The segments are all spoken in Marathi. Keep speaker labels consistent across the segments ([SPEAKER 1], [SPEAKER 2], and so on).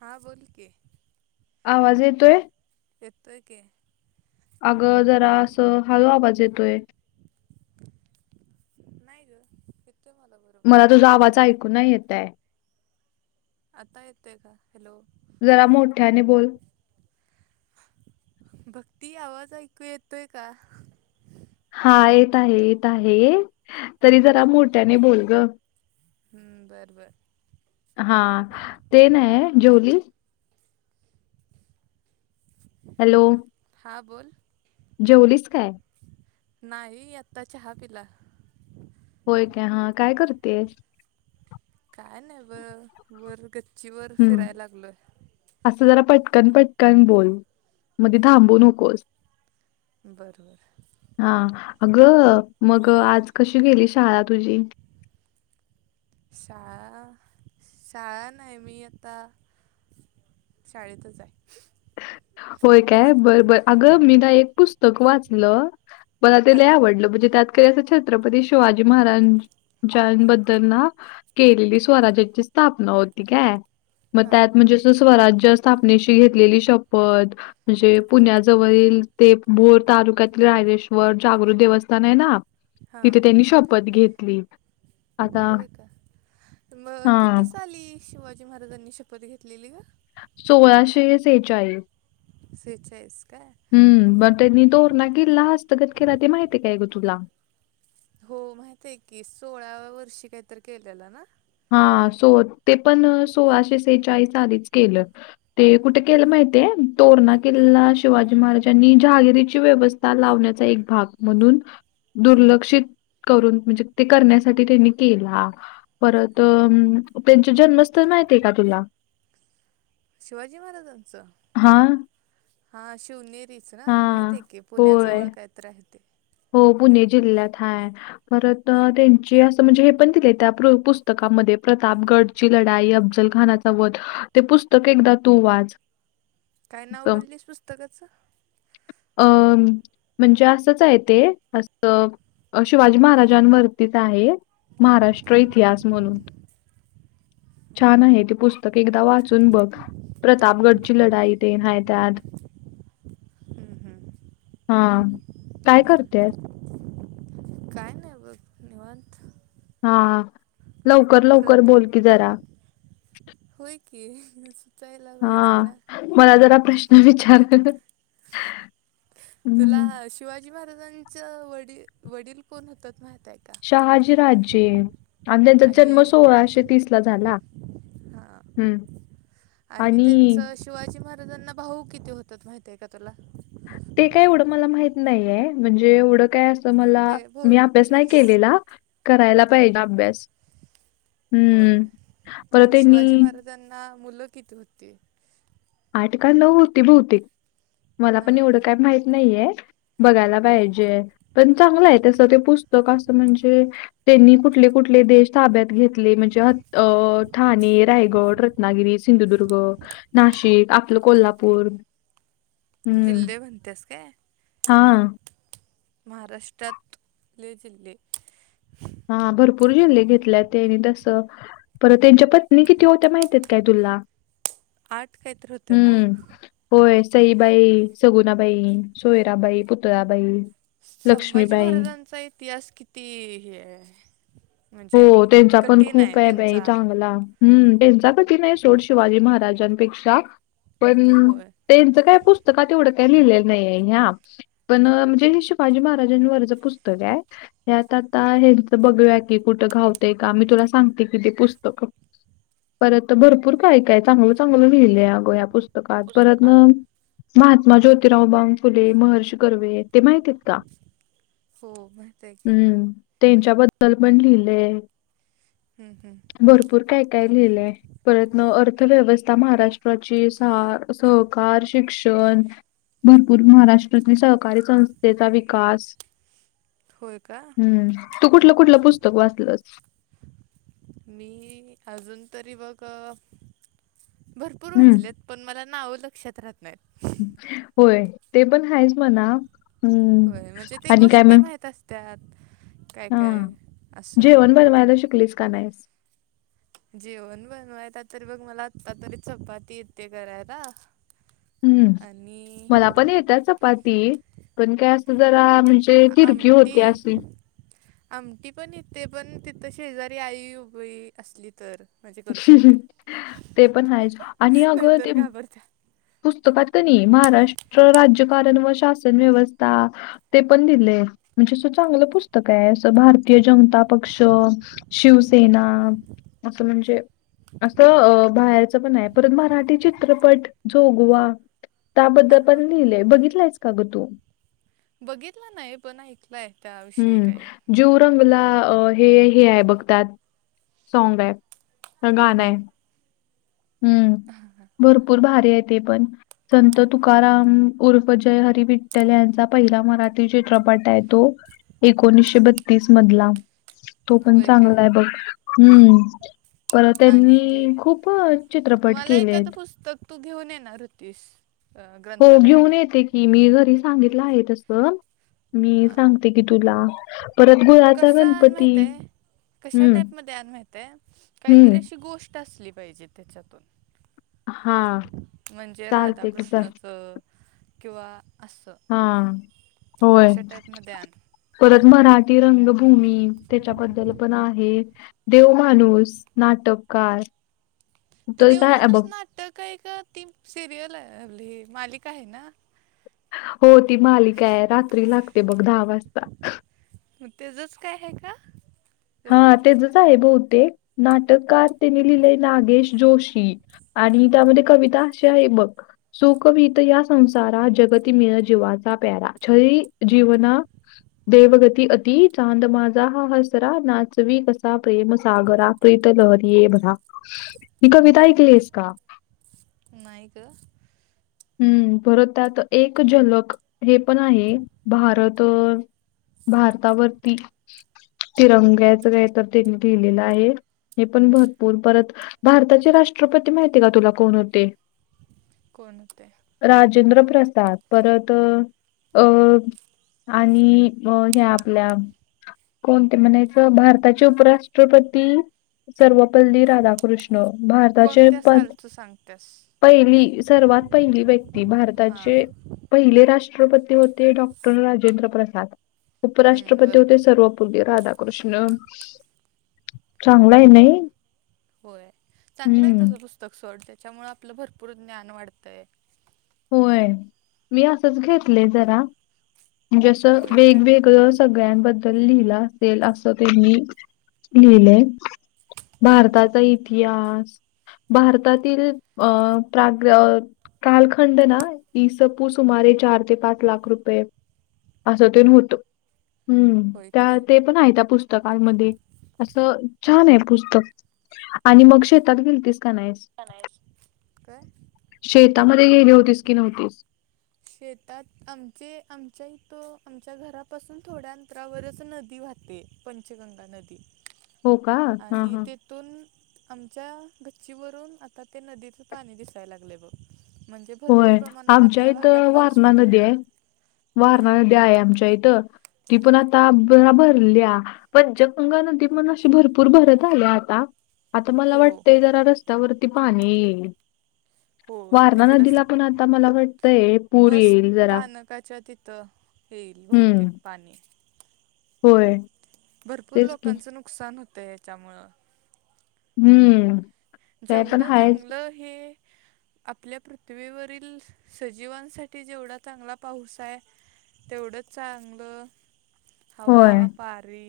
[SPEAKER 1] हा बोल की.
[SPEAKER 2] आवाज येतोय.
[SPEAKER 1] येतोय की.
[SPEAKER 2] अगं जरा असं हळू आवाज येतोय.
[SPEAKER 1] नाही ग येतोय मला बर
[SPEAKER 2] मला तुझा आवाज ऐकू नाय येताय.
[SPEAKER 1] आता येतोय का? हॅलो
[SPEAKER 2] जरा मोठ्याने बोल.
[SPEAKER 1] भक्ती, आवाज ऐकू येतोय का?
[SPEAKER 2] हा, येत आहे- येत आहे तरी जरा मोठ्याने बोल ग.
[SPEAKER 1] हम्म बरं -बरं.
[SPEAKER 2] हा ते नाही, जेवलीस? हॅलो
[SPEAKER 1] हा बोल.
[SPEAKER 2] जेवलीस काय?
[SPEAKER 1] नाही, आता चहा पिला.
[SPEAKER 2] होय काय हा, काय करतेयस?
[SPEAKER 1] काय नाही ब, वर गच्चीवर
[SPEAKER 2] हम्म
[SPEAKER 1] फिराय लागलोय.
[SPEAKER 2] असं जरा पटकन -पटकन बोल मधी थांबू नकोस.
[SPEAKER 1] बरं- बरं.
[SPEAKER 2] हा, अगं मग आज कशी गेली शाळा तुझी?
[SPEAKER 1] शाळा -शाळा नाही मी आता शाळेतच आय. [inaudible]
[SPEAKER 2] होय काय बरं -बर, अगं मी ना एक पुस्तक वाचलं. मला ते लय
[SPEAKER 1] हां
[SPEAKER 2] आवडलं म्हणजे त्यात ते असं छत्रपती शिवाजी महाराजांनबद्दल ना केलेली स्वराज्याची स्थापना होती काय. मग
[SPEAKER 1] हां
[SPEAKER 2] त्यात म्हणजे असं स्वराज्य स्थापनेशी घेतलेली शपथ, म्हणजे पुण्याजवळील ते भोर तालुक्यातील, रायेश्वर जागृक देवस्थान आहे ना.
[SPEAKER 1] हां
[SPEAKER 2] तिथे त्यांनी शपथ घेतली. आता,
[SPEAKER 1] होय का मग
[SPEAKER 2] हां.
[SPEAKER 1] किती साली शिवाजी महाराजांनी शपथ घेतलेली ग?
[SPEAKER 2] सोळाशे सेचाळीस.
[SPEAKER 1] सेचाळीस काय?
[SPEAKER 2] हम्म म त्यांनी तोरणा किल्ला हस्तगत केला ते माहितीय काय ग तुला?
[SPEAKER 1] हो माहित आहे की, सोळाव्या वर्षी काहीतरी केलेला ना.
[SPEAKER 2] हा सो ते पण सोळाशे सेहेचाळीस सालीच केलं. ते कुठे केलं माहििते तोरणा केला. शिवाजी महाराजांनी जहागिरीची व्यवस्था लावण्याचा एक भाग म्हणून. दुर्लक्षित करून म्हणजे ते करण्यासाठी त्यांनी केला. परत त्यांचे जन्मस्थळ माहिती आहे का तुला.
[SPEAKER 1] शिवाजी महाराजांचं.
[SPEAKER 2] हां.
[SPEAKER 1] हा शिवनेरीच ना माहित
[SPEAKER 2] हां.
[SPEAKER 1] आहे की पुण्याच
[SPEAKER 2] होय.
[SPEAKER 1] वळ कायत आहे ते.
[SPEAKER 2] हो पुणे जिल्ह्यात हाय. परत त्यांचे असं म्हणजे हे पण दिले त्या पुस्तकामध्ये प्रतापगड. ची लढाई अफ्जल खानाचा वध ते पुस्तक एकदा तू वाच.
[SPEAKER 1] काय नाव बोललेस पुस्तकाचं.
[SPEAKER 2] अ म्हणजे असंच आहे ते असं शिवाजी महाराजांवर. आहे महाराष्ट्र इतिहास म्हणून. छान आहे ते पुस्तक एकदा वाचून बघ प्रतापगडची लढाई ते नायत्यात.
[SPEAKER 1] हम्म हम्म
[SPEAKER 2] हा काय करते.
[SPEAKER 1] बग निवत.
[SPEAKER 2] हा लवकर लवकर
[SPEAKER 1] प्रथा
[SPEAKER 2] बोल की जरा.
[SPEAKER 1] होय की. सुचायला पाहिजे
[SPEAKER 2] हा
[SPEAKER 1] ना
[SPEAKER 2] मला जरा प्रश्न विचार.
[SPEAKER 1] तुला
[SPEAKER 2] हं.
[SPEAKER 1] शिवाजी महाराजांचं वडील वडील कोण होतात म्हहत आहेत.
[SPEAKER 2] शहाजी राजे आणि त्यांचा जन्म सोळाशे तीस ला झाला.
[SPEAKER 1] हा
[SPEAKER 2] हम्म आणि.
[SPEAKER 1] शिवाजी महाराजांना भाऊ किती होतात माहिती आहे का तुला.
[SPEAKER 2] ते काय एढं मला माहित नाहीये म्हणजे एढं काय अस. तर मला
[SPEAKER 1] ते
[SPEAKER 2] मी अभ्यास
[SPEAKER 1] बहुतेक
[SPEAKER 2] नाही केलेला करायला
[SPEAKER 1] हां
[SPEAKER 2] पाहिजे अभ्यास.
[SPEAKER 1] होय
[SPEAKER 2] हं. परत
[SPEAKER 1] आणि
[SPEAKER 2] त्यांनी
[SPEAKER 1] शिवाजी महाराजांना मुलं किती होती.
[SPEAKER 2] आठ का नऊ होती बहतिक मला पण एवढं
[SPEAKER 1] नाही
[SPEAKER 2] काय माहित नाहीये. बघायला
[SPEAKER 1] हा
[SPEAKER 2] पाहिजे. पण चांगलं आहे त्यासं ते पुस्तक असं म्हणजे त्यांनी कुठले कुठले देश ताब्यात घेतले. म्ह ठा रायगड रनागि संुदु नाशिक. आपलं कोल्हापूर. हं.
[SPEAKER 1] जल् बनते अस का.
[SPEAKER 2] हां.
[SPEAKER 1] महाराष्ट्रातले जिल्हे.
[SPEAKER 2] हा भरपूर झल्ले घेतल्या त्यांनी तस. परत त्यांच्या पत्नी किती होत्या माहिती आहेत काय तुला.
[SPEAKER 1] आठ कायतर हो.
[SPEAKER 2] हम्म. होय सईबाई सगुणाबाई सोयराबाई पुतळाबाई..
[SPEAKER 1] संभाजी
[SPEAKER 2] लक्ष्मीबाई.
[SPEAKER 1] महाराजांचा इतिहास किती हे. म्हणजे
[SPEAKER 2] हो त्यांचा पण
[SPEAKER 1] कठीण
[SPEAKER 2] खूप आहे बा
[SPEAKER 1] त्यांचा
[SPEAKER 2] चांगला. हम् त्यांचा कठी नाही सोड शिवाजी महाराजांपेक्षा पण.
[SPEAKER 1] होय
[SPEAKER 2] त्यांचं काय पुस्तकात तेवढं काय लिहिलेलं नाहीय ह्या. पण म्हणजे हे शिवाजी महाराजांवरच पुस्तक आहे त्यात आता हे बघू. घावते का मी तुला सांगते कि ते पुस्तक. परत भरपूर काय काय चांगलं चांगलं लिहिलंय अग या पुस्तकात परत न. महात्मा ज्योतिराव बाँग फुले महर्ष कर्वे. ते माहिती आहेत का
[SPEAKER 1] हो माहित आहे की
[SPEAKER 2] हम्म त्यांच्याबद्दल पण लिहिलेय.
[SPEAKER 1] हम्म हम्म.
[SPEAKER 2] भरपूर काय काय लिहिलंय? परत न अर्थव्यवस्था महाराष्ट्राची. सा- सहकार, शिक्षण भरपूर. महाराष्ट्रातील सहकारी संस्थेचा विकास.
[SPEAKER 1] होय का
[SPEAKER 2] हम्म. तू कुठलं- कुठलं पुस्तक वाचलस?
[SPEAKER 1] मी, अजून तरी बघ भरपूर
[SPEAKER 2] हं.
[SPEAKER 1] वाचलेत. पण मला, नावं लक्षात राहत नाहीत.
[SPEAKER 2] होय. ते पण हायच म्हणा. आणि काय मग.
[SPEAKER 1] त्यात. काय-
[SPEAKER 2] हां.
[SPEAKER 1] काय. असं.
[SPEAKER 2] जेवण बनवायला शिकलीस का, नाहीस?
[SPEAKER 1] जेवण बनवायला, तर बघ. मला आता तरी चपाती येते करायला.
[SPEAKER 2] हम्म.
[SPEAKER 1] आणि
[SPEAKER 2] मला पण येत्या चप पाती. पण काय जरा, म्हणजे तिरकी होत्या,
[SPEAKER 1] आमटी
[SPEAKER 2] अशी.
[SPEAKER 1] आमटी पण येते. पण तिथं, शेजारी आई उभी असली तर. म्हणजे करू शकते.
[SPEAKER 2] ते पण आहेच
[SPEAKER 1] [unintelligible]
[SPEAKER 2] आणि अगं
[SPEAKER 1] नाहीतर
[SPEAKER 2] ते
[SPEAKER 1] घाबरत्या.
[SPEAKER 2] पुस्तकात कनीय, महाराष्ट्र राज्यकारण व शासन व्यवस्था ते पण दिलय. म्हणजे अस चांगलं पुस्तकाय. असं भारतीय जनता पक्ष शिवसेना. असं म्हणजे असं बाहेरच पनाय. परत मराठी चित्रपट जोगवा. त्याबद्दल
[SPEAKER 1] हां हां
[SPEAKER 2] पण लिहिलंय. बघितलायस का ग, तू?
[SPEAKER 1] बघितला नाही. पण ऐकलाय. त्याविषयी
[SPEAKER 2] हम्म.
[SPEAKER 1] काय
[SPEAKER 2] जीव रंगला अ हे- हे आहे बघ, त्यात. साँगाय. ह
[SPEAKER 1] हम्म, हम्म.
[SPEAKER 2] गाणंय. हम्म, भरपूर भारीय ते पण. संत तुकाराम उर्फ जय हरि विठ्ठल यांचा पहिला मराठी चित्रपटाय तो. एकोणीसशे बत्तीस मधला. तो पण
[SPEAKER 1] होय काय
[SPEAKER 2] चांगलाय बघ. हम्म. परत
[SPEAKER 1] आणखी
[SPEAKER 2] त्यांनी खूप चित्रपट
[SPEAKER 1] मला
[SPEAKER 2] केलेत.
[SPEAKER 1] एखादं पुस्तक, तू घेऊन येणार होतीस? अ,
[SPEAKER 2] हो, घेऊन
[SPEAKER 1] ग्रंथालयातून
[SPEAKER 2] येते की. मी घरी सांगितलं आहे तसं. मी
[SPEAKER 1] हां
[SPEAKER 2] सांगते की, तुला. परत गुळाचा
[SPEAKER 1] कसं आण
[SPEAKER 2] गणपती.
[SPEAKER 1] माहित आहे कशा
[SPEAKER 2] हं,
[SPEAKER 1] टाईपमध्ये आण माहितय. काहीतरी,
[SPEAKER 2] हं.
[SPEAKER 1] अशी गोष्ट असली पाहिजे त्याच्यातून?
[SPEAKER 2] हां.
[SPEAKER 1] म्हणजे,
[SPEAKER 2] चालते की चल.
[SPEAKER 1] राधाकृष्णचं किंवा असं.
[SPEAKER 2] हा, होय.
[SPEAKER 1] अशा टाईपमध्ये आण
[SPEAKER 2] परत मराठी रंगभूमी. त्याच्याबद्दल पण आहे. देवमाणूस, नाटककार.
[SPEAKER 1] ते
[SPEAKER 2] तर काय
[SPEAKER 1] देवमाणूस
[SPEAKER 2] बघ
[SPEAKER 1] नाटकय का? ती सिरियल आहे आपलं मालिका हाय ना.
[SPEAKER 2] हो. ती मालिकाय. रात्री लागते बघ. दहा वाजता.
[SPEAKER 1] मग, तेजच काय हाय का?
[SPEAKER 2] हा,
[SPEAKER 1] वेगळं
[SPEAKER 2] तेजच आहे बहुतेक. नाटककार त्यांने लिहिलेय, नागेश जोशी. आणि त्यामध्ये, कविता अशी आहे. बघ सुखवित या संसारा. जगती मेळ जीवाचा प्यारा. छळी जीवना देवगती अति, चांद माझा हा हसर नाचवी कसा प्रेम सागरा. प्रीत लहरी ये भरा ही कविता ऐकलीयेस का?
[SPEAKER 1] नाही गं.
[SPEAKER 2] हम्म. परत त्यात एक झलक, हे पण आहे. भारत भारतावरती. तिरंग्याचं, काय तर त्यांनी लिहिलेलं आहे. हे पण भरपूर, परत भारताचे राष्ट्रपती, माहितीय का तुला कोण होते?
[SPEAKER 1] कोण, होते?
[SPEAKER 2] राजेंद्र प्रसाद. परत अं आणि अ हया आपल्या कोण ते, म्हणायचं? भारताचे उपराष्ट्रपती सर्व पल्ली राधाकृष्ण. भारताचे
[SPEAKER 1] कोणत्या
[SPEAKER 2] पद
[SPEAKER 1] सालचं सांगत्यास
[SPEAKER 2] पहिली, सर्वात पहिली व्यक्ती
[SPEAKER 1] हां
[SPEAKER 2] भारताचे पहिले राष्ट्रपती होते, डॉक्टर राजेंद्र प्रसाद
[SPEAKER 1] हं,
[SPEAKER 2] उपराष्ट्रपती
[SPEAKER 1] बरोबर
[SPEAKER 2] होते सर्व राधाकृष्ण चांगलंय नाहि?
[SPEAKER 1] होय चांगलं आहे तुझं पुस्तक सोड, त्याच्यामुळे आपलं भरपूर ज्ञान वाढतंय.
[SPEAKER 2] व्हय मी असंच घेतलंय जरा म्हणजे असं
[SPEAKER 1] होय का
[SPEAKER 2] वेगवेगळं सगळ्यांबद्दल लिहिलं असेल अस त्यांनी लिहिलंय
[SPEAKER 1] हं.
[SPEAKER 2] भारताचा इ तिहास भारतातील प प्रा कालखं खंड ना, इ. स. पू. सुमारे चार ते पाच लाख रुपये असं ते नं होतं, हम्म
[SPEAKER 1] होय
[SPEAKER 2] त्या
[SPEAKER 1] काय?
[SPEAKER 2] ते पण आहे त्या पुस्तकमध्ये असं छान आहे पुस्तक आणि मग शेतात गेलतीस का नाहीस
[SPEAKER 1] काय?
[SPEAKER 2] शेतामध्ये गेली होतीस की नव्हतीस?
[SPEAKER 1] शेतात आमचे आमच्या हित आमच्या घरापासून थोड्या अंतरावरच नदी वाहते. पंचगंगा नदी
[SPEAKER 2] हो का? हा
[SPEAKER 1] आणि
[SPEAKER 2] हा.
[SPEAKER 1] ते इतून आमच्या गच्चीवरून आता ते नदीचं पाणी दिसायला लागले बघ. म्हणजे भरपूर
[SPEAKER 2] होय
[SPEAKER 1] प्रमाणात
[SPEAKER 2] आमच्या
[SPEAKER 1] आपल्या भागात
[SPEAKER 2] इथं
[SPEAKER 1] पाऊस
[SPEAKER 2] वारणा
[SPEAKER 1] पडलाय.
[SPEAKER 2] नदी हाय,
[SPEAKER 1] हा
[SPEAKER 2] वारणा नदी हाय आमच्या इथं ती पण आता बरा भरल्या. पंचगंगा नदी पण अशी भरपूर भरत आले आता. आता मला
[SPEAKER 1] हो
[SPEAKER 2] वाटतंय जरा रस्त्यावरती पाणी येईल.
[SPEAKER 1] हो
[SPEAKER 2] वारणा
[SPEAKER 1] तिकडस
[SPEAKER 2] नदीला पण आता मला वाटतंय पूर
[SPEAKER 1] बस
[SPEAKER 2] येईल जरा.
[SPEAKER 1] स्थानकाच्या तितं येईल
[SPEAKER 2] हम्म.
[SPEAKER 1] बहुतेक पाणी
[SPEAKER 2] होय.
[SPEAKER 1] भरपूर
[SPEAKER 2] तेच की.
[SPEAKER 1] लोकांचं नुकसान होतं याच्यामुळं
[SPEAKER 2] हम्म. ते पण
[SPEAKER 1] जेवढं
[SPEAKER 2] आहेच.
[SPEAKER 1] चांगलं हे आपल्या पृथ्वीवरील सजीवांसाठी जेवढा चांगला पाऊस आहे तेवढंच चांगलं हवा
[SPEAKER 2] होय.
[SPEAKER 1] पारी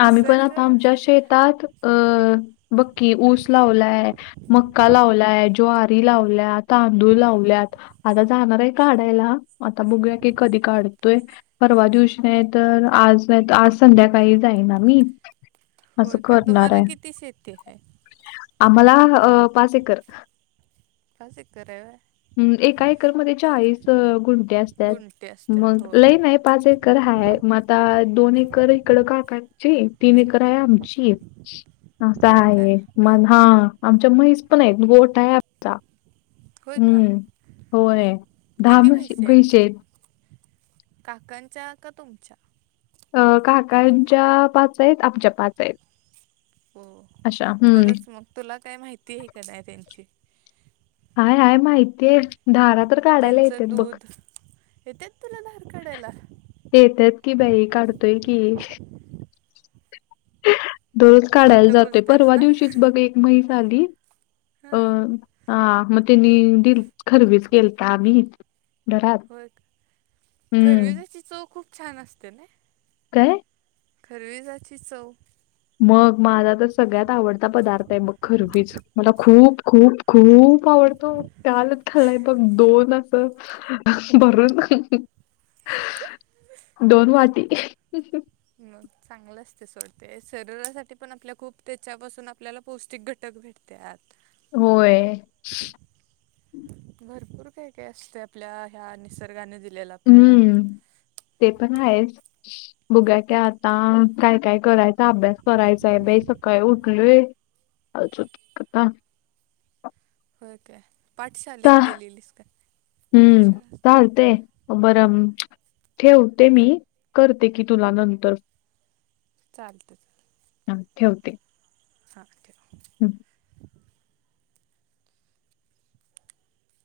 [SPEAKER 2] आम्ही पण
[SPEAKER 1] निसर्ग
[SPEAKER 2] आता आमच्या शेतात अं बघकी ऊस लावलाय मक्का लावलाय, ज्वारी लावल्या, तांदूळ लावल्यात आता जाणार आहे काढायला, आता बघूया की कधी काढतोय परवा दिवशी नाही तर आज नाही तं आज संध्याकाळी जाईना मी.
[SPEAKER 1] होय का तुम्हाला किती शेती हाय?
[SPEAKER 2] आम्हाला पाच एकर
[SPEAKER 1] का जिकर आहे.
[SPEAKER 2] ह एका एकरमध्येध्ये चाळीस गुंट असतात
[SPEAKER 1] गुंठे असतात
[SPEAKER 2] मग
[SPEAKER 1] होय
[SPEAKER 2] लईन आहे. पाच एकर हाय. म आता दोन एकर इकडं काकाची, तीन एकर आहे आमची. असा
[SPEAKER 1] होय का
[SPEAKER 2] हाये मन, हा आमच्या म्हैस पण आहेत गोठा आहे
[SPEAKER 1] होय का
[SPEAKER 2] हम्म होय दहा
[SPEAKER 1] किती
[SPEAKER 2] म्हशी
[SPEAKER 1] म्हैशी आहेत
[SPEAKER 2] पैशेयेत
[SPEAKER 1] काकांच्या का तुमच्या?
[SPEAKER 2] अं काकांच्या पाच आहेत आमच्या पाच आहेत.
[SPEAKER 1] हो
[SPEAKER 2] अशा. हं.
[SPEAKER 1] बरंच मग तुला काय माहिती आहे का नाही त्यांची
[SPEAKER 2] हय आहेय माहितीय आहे धारा तर काढायला येते ना बघ.
[SPEAKER 1] येतेच तुला धार काढायला.
[SPEAKER 2] येतच की बाई काढतोय की दररोज काढायला
[SPEAKER 1] खोटं
[SPEAKER 2] जातोय
[SPEAKER 1] बोलतेस
[SPEAKER 2] परवा
[SPEAKER 1] ना
[SPEAKER 2] दिवशीच बघ एक मैस आली अ.
[SPEAKER 1] हां
[SPEAKER 2] हा मग त्यांनी दि खरवीच केलताम.
[SPEAKER 1] होय का
[SPEAKER 2] हं.
[SPEAKER 1] खरविजची चव खूप छान असते ना.
[SPEAKER 2] काय?
[SPEAKER 1] खर जाची चव.
[SPEAKER 2] मग माझा तर सगळ्यात आवडता पदार्थ आहे मग खरवीच मला खूप खूप खूप आवडतो त्यालच खलाय बघ दोन बर. दोन वाटी.
[SPEAKER 1] म चांगलंच ते सोडते शरीरासाठी पण आपल्या खूप त्याच्यापासून आपल्याला पौष्टिक घट. उटक भेटतत.
[SPEAKER 2] होय.
[SPEAKER 1] भरपूर काय काय असते आपल्या ह्या निसर्गाने दिलेला आपल्याला
[SPEAKER 2] हम्म ते पण आहेच बुघा क आता काय काय? करायचा अभ्यास करायचाय बाई सकाळी उठलोयचतता.
[SPEAKER 1] हो काय
[SPEAKER 2] चा
[SPEAKER 1] पाठशालेेत गेलेलीस का कुठली
[SPEAKER 2] हम्म
[SPEAKER 1] शाळा असते.
[SPEAKER 2] चालतंय बरं ठेवते मी करते की तुला नंतर
[SPEAKER 1] चालतच.
[SPEAKER 2] ह ठेवते.
[SPEAKER 1] हां.
[SPEAKER 2] हम्.